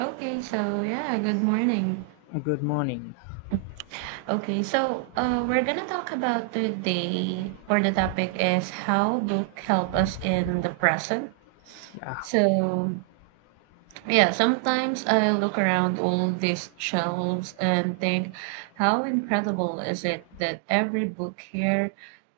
Okay, so yeah, good morning. Good morning. Okay, we're gonna talk about today, or the topic is how book help us in the present. Yeah, So yeah, sometimes I look around all these shelves and think, how incredible is it that every book here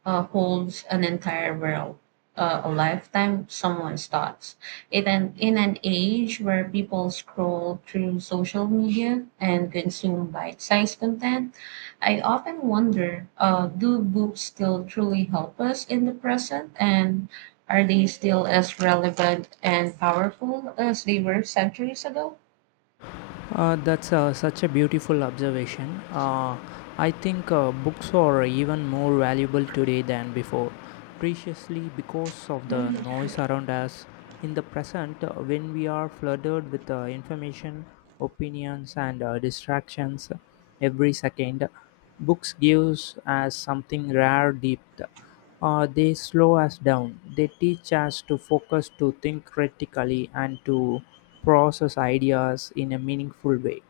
holds an entire world, a lifetime of someone's thoughts. In an age where people scroll through social media and consume bite-sized content, I often wonder, do books still truly help us in the present and are they still as relevant and powerful as they were centuries ago? That's such a beautiful observation. I think books are even more valuable today than before, preciously because of the noise around us. In the present, when we are flooded with information, opinions, and distractions every second, books gives us something rare, deep. They slow us down, they teach us to focus, to think critically, and to process ideas in a meaningful way.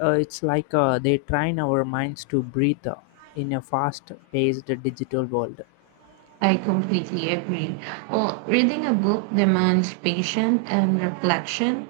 It's like they train our minds to breathe in a fast paced digital world. I completely agree. Well, reading a book demands patience and reflection,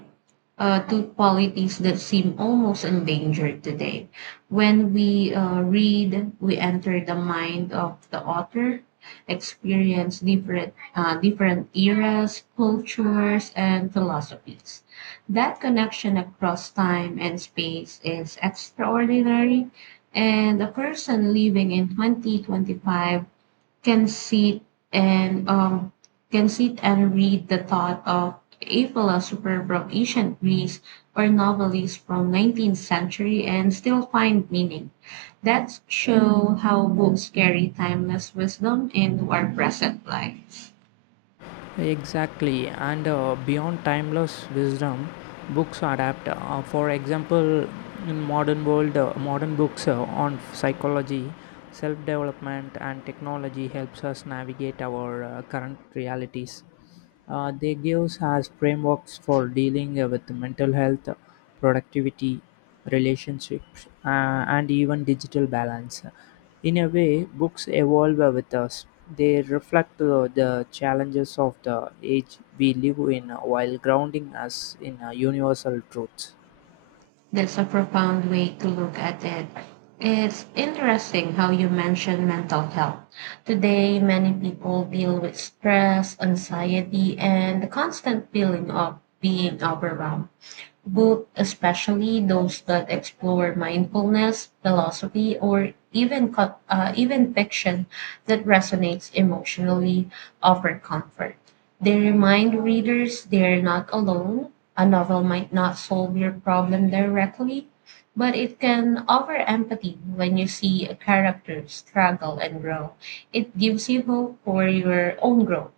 to qualities that seem almost endangered today. When we read, we enter the mind of the author, experience different eras, cultures, and philosophies. That connection across time and space is extraordinary. And a person living in 2025 can sit and um, can sit and read the thought of a philosopher from ancient Greece or novelist from 19th century and still find meaning. That show how books carry timeless wisdom into our present lives. Exactly, and beyond timeless wisdom, books adapt. For example, in modern world, modern books on psychology, self-development, and technology helps us navigate our current realities. They gives us frameworks for dealing with mental health, productivity, relationships, and even digital balance. In a way, books evolve with us. They reflect the challenges of the age we live in while grounding us in universal truths. That's a profound way to look at it. It's interesting how you mention mental health. Today, many people deal with stress, anxiety, and the constant feeling of being overwhelmed books, especially those that explore mindfulness, philosophy, or even fiction that resonates emotionally, offer comfort. They remind readers they're not alone. A novel might not solve your problem directly, but it can offer empathy when you see a character struggle and grow. It gives you hope for your own growth.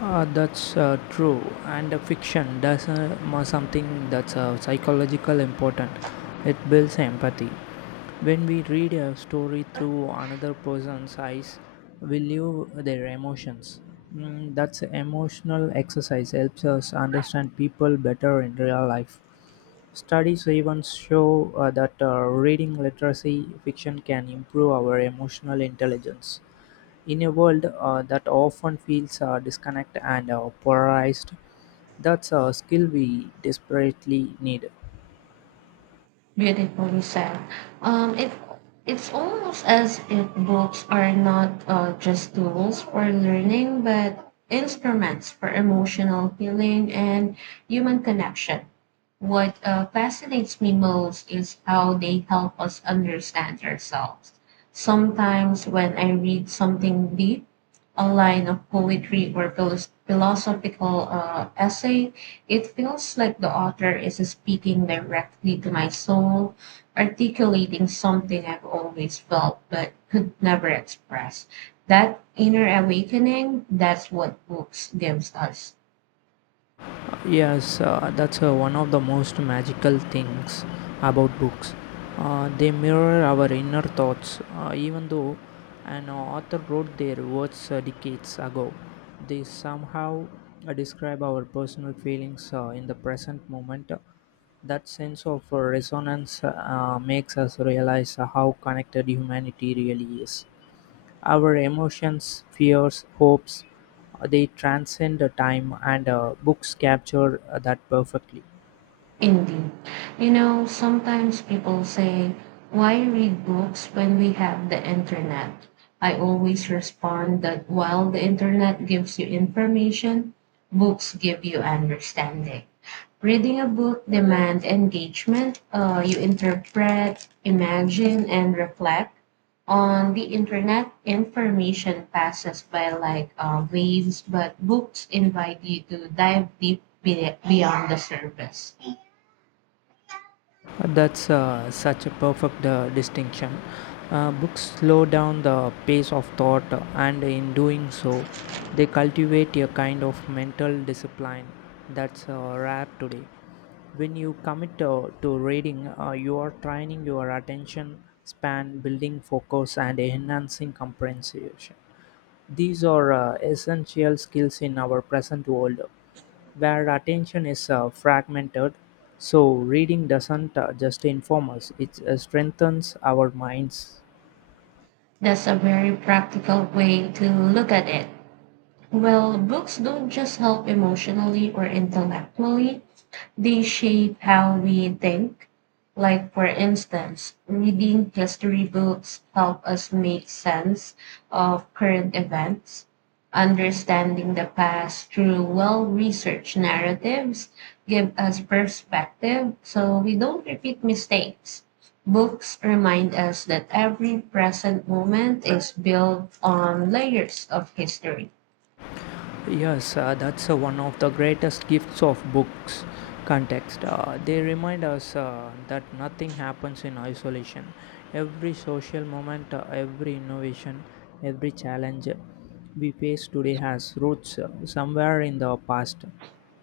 That's true. And fiction does something that's psychological important. It builds empathy. When we read a story through another person's eyes, we live their emotions. That's emotional exercise helps us understand people better in real life. Studies even show that reading literacy fiction can improve our emotional intelligence. In a world that often feels disconnected and polarized, that's a skill we desperately need. Beautifully said. Um, it it's almost as if books are not just tools for learning, but instruments for emotional healing and human connection. What fascinates me most is how they help us understand ourselves. Sometimes, when I read something deep, a line of poetry or philosophical essay, it feels like the author is speaking directly to my soul, articulating something I've always felt but could never express. That inner awakening, that's what books gives us. Yes, that's one of the most magical things about books. They mirror our inner thoughts, even though an author wrote their words decades ago. They somehow describe our personal feelings in the present moment. That sense of resonance makes us realize how connected humanity really is. Our emotions, fears, hopes, they transcend the time and books capture that perfectly. Indeed. You know, sometimes people say, why read books when we have the internet? I always respond that while the internet gives you information, books give you understanding. Reading a book demands engagement. You interpret, imagine, and reflect. On the internet, information passes by like waves, but books invite you to dive deep beyond the surface. That's such a perfect distinction. Books slow down the pace of thought and in doing so, they cultivate a kind of mental discipline that's rare today. When you commit to reading, you are training your attention span, building focus, and enhancing comprehension. These are essential skills in our present world, where attention is fragmented, so reading doesn't just inform us, it strengthens our minds. That's a very practical way to look at it. Well, books don't just help emotionally or intellectually, they shape how we think. Like, for instance, reading history books help us make sense of current events. Understanding the past through well-researched narratives give us perspective so we don't repeat mistakes. Books remind us that every present moment is built on layers of history. Yes, that's one of the greatest gifts of books. Context. They remind us that nothing happens in isolation. Every social moment, every innovation, every challenge we face today has roots somewhere in the past.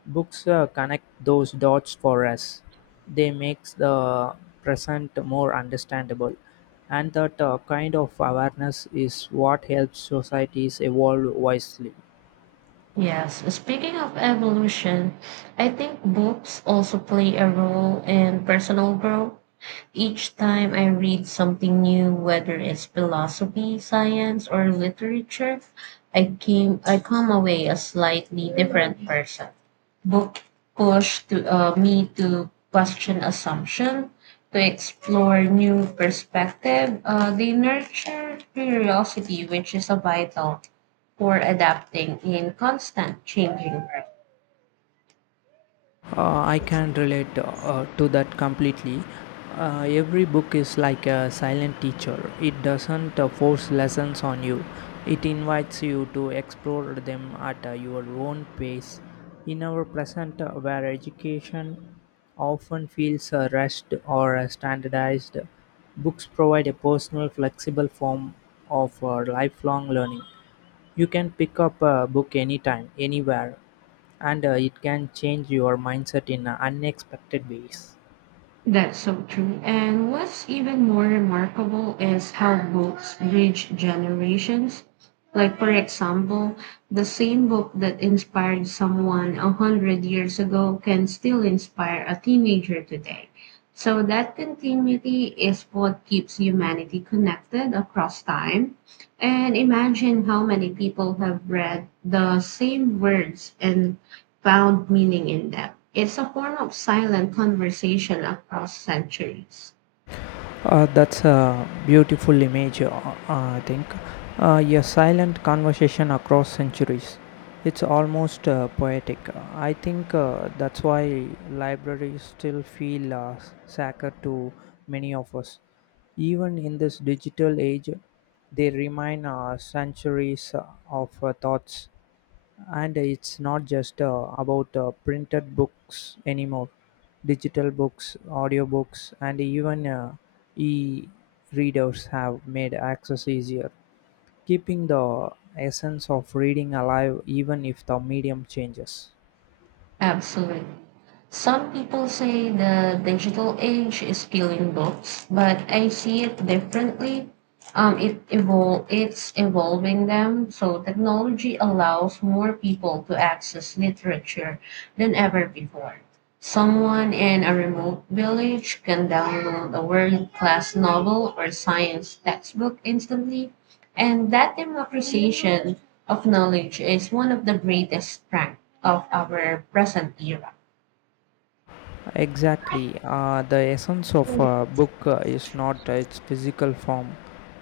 Books connect those dots for us. They make the present more understandable. And that kind of awareness is what helps societies evolve wisely. Yes, speaking of evolution, I think books also play a role in personal growth. Each time I read something new, whether it's philosophy, science, or literature, I come away a slightly different person. Book push to me to question assumption, to explore new perspective. They nurture curiosity, which is a vital for adapting in constant changing world. I can relate to that completely. Every book is like a silent teacher. It doesn't force lessons on you. It invites you to explore them at your own pace. In our present, where education often feels rushed or standardized, books provide a personal, flexible form of lifelong learning. You can pick up a book anytime, anywhere, and it can change your mindset in unexpected ways. That's so true. And what's even more remarkable is how books bridge generations. Like, for example, the same book that inspired someone a hundred years ago can still inspire a teenager today. So, that continuity is what keeps humanity connected across time. And imagine how many people have read the same words and found meaning in them. It's a form of silent conversation across centuries. That's a beautiful image, I think. A silent conversation across centuries. It's almost poetic. I think that's why libraries still feel sacred to many of us. Even in this digital age, they remind centuries of thoughts. And it's not just about printed books anymore. Digital books, audiobooks, and even e readers have made access easier, keeping the essence of reading alive even if the medium changes. Absolutely. Some people say the digital age is killing books, but I see it differently. It's evolving them. So technology allows more people to access literature than ever before. Someone in a remote village can download a world-class novel or science textbook instantly, and that democratization of knowledge is one of the greatest strengths of our present era. Exactly. The essence of a book is not its physical form,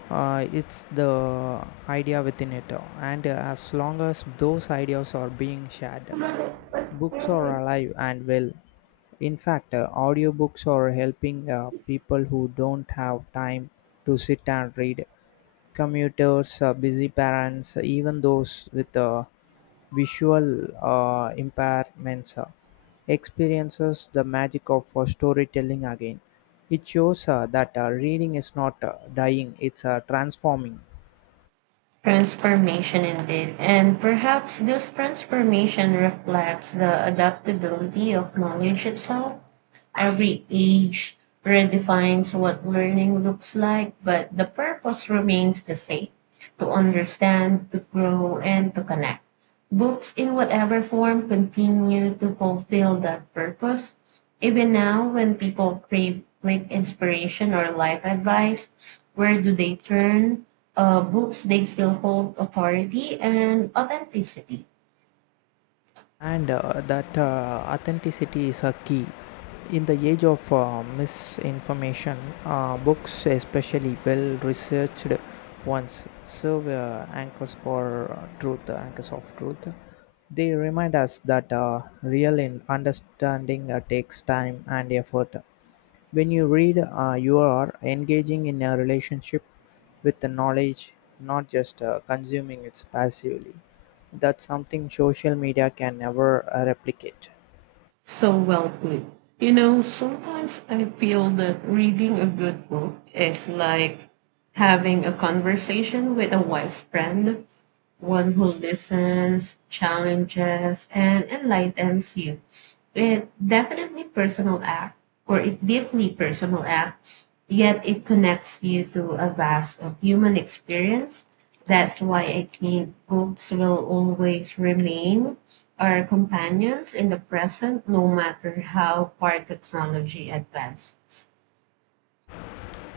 it's the idea within it. And as long as those ideas are being shared, books are alive and well. In fact, audiobooks are helping people who don't have time to sit and read. Commuters, busy parents, even those with visual impairments experiences the magic of storytelling again. It shows that reading is not dying, it's transforming. Transformation indeed. And perhaps this transformation reflects the adaptability of knowledge itself. Every age redefines what learning looks like, but the purpose remains the same to understand, to grow, and to connect. Books, in whatever form, continue to fulfill that purpose. Even now, when people crave quick inspiration or life advice, where do they turn? Books they still hold authority and authenticity. And that authenticity is a key in the age of misinformation, books especially well researched ones serve anchors for truth, anchors of truth. They remind us that real in understanding takes time and effort. When you read, you are engaging in a relationship with the knowledge, not just consuming it passively. That's something social media can never replicate. So well put. You know, sometimes I feel that reading a good book is like having a conversation with a wise friend, one who listens, challenges, and enlightens you. it definitely personal act it deeply personal act yet it connects you to a vast of human experience. That's why I think books will always remain our companions in the present no matter how far technology advances.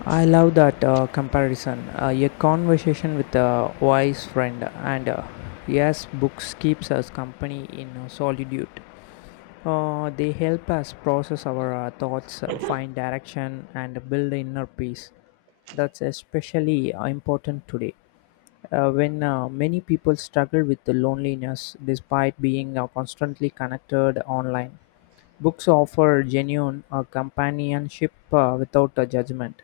I love that comparison. A conversation with a wise friend, and yes, books keeps us company in solitude. They help us process our thoughts, find direction, and build inner peace. That's especially important today when many people struggle with the loneliness despite being constantly connected online. Books offer genuine companionship without a judgment.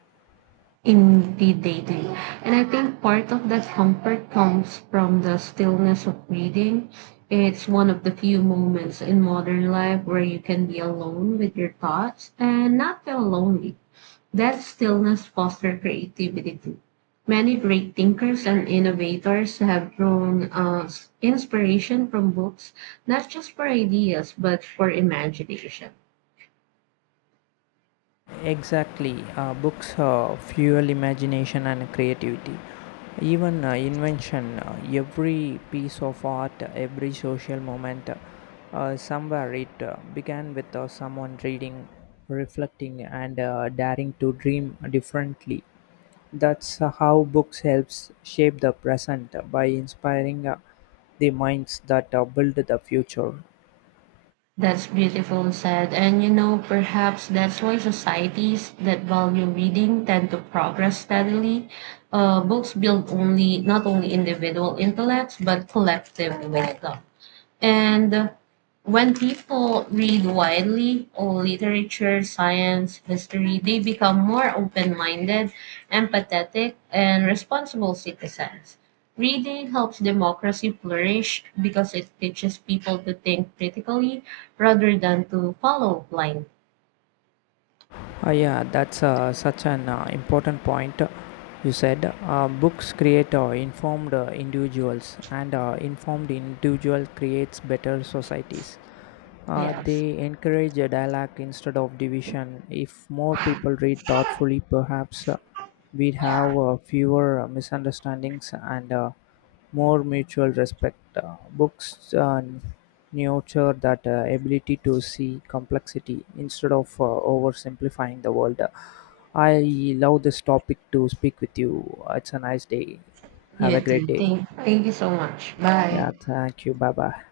Indeed, they do. And I think part of that comfort comes from the stillness of reading. It's one of the few moments in modern life where you can be alone with your thoughts and not feel lonely. That stillness fosters creativity too. Many great thinkers and innovators have drawn inspiration from books, not just for ideas, but for imagination. Exactly, books fuel imagination and creativity. Even invention, every piece of art, every social moment, somewhere it began with someone reading, reflecting, and daring to dream differently. That's how books helps shape the present by inspiring the minds that build the future. That's beautiful said. And you know, perhaps that's why societies that value reading tend to progress steadily. Books build only not only individual intellects but collective wisdom. And when people read widely, all literature, science, history, they become more open minded, empathetic, and responsible citizens. Reading helps democracy flourish because it teaches people to think critically rather than to follow blind. Yeah, that's such an important point. You said books create informed individuals, and informed individual creates better societies. Yes, They encourage a dialogue instead of division. If more people read thoughtfully, perhaps we'd have fewer misunderstandings and more mutual respect. Books nurture that ability to see complexity instead of oversimplifying the world. I love this topic to speak with you. It's a nice day. Have a you great too. day. Thank you so much. Bye. Yeah, thank you. Bye bye.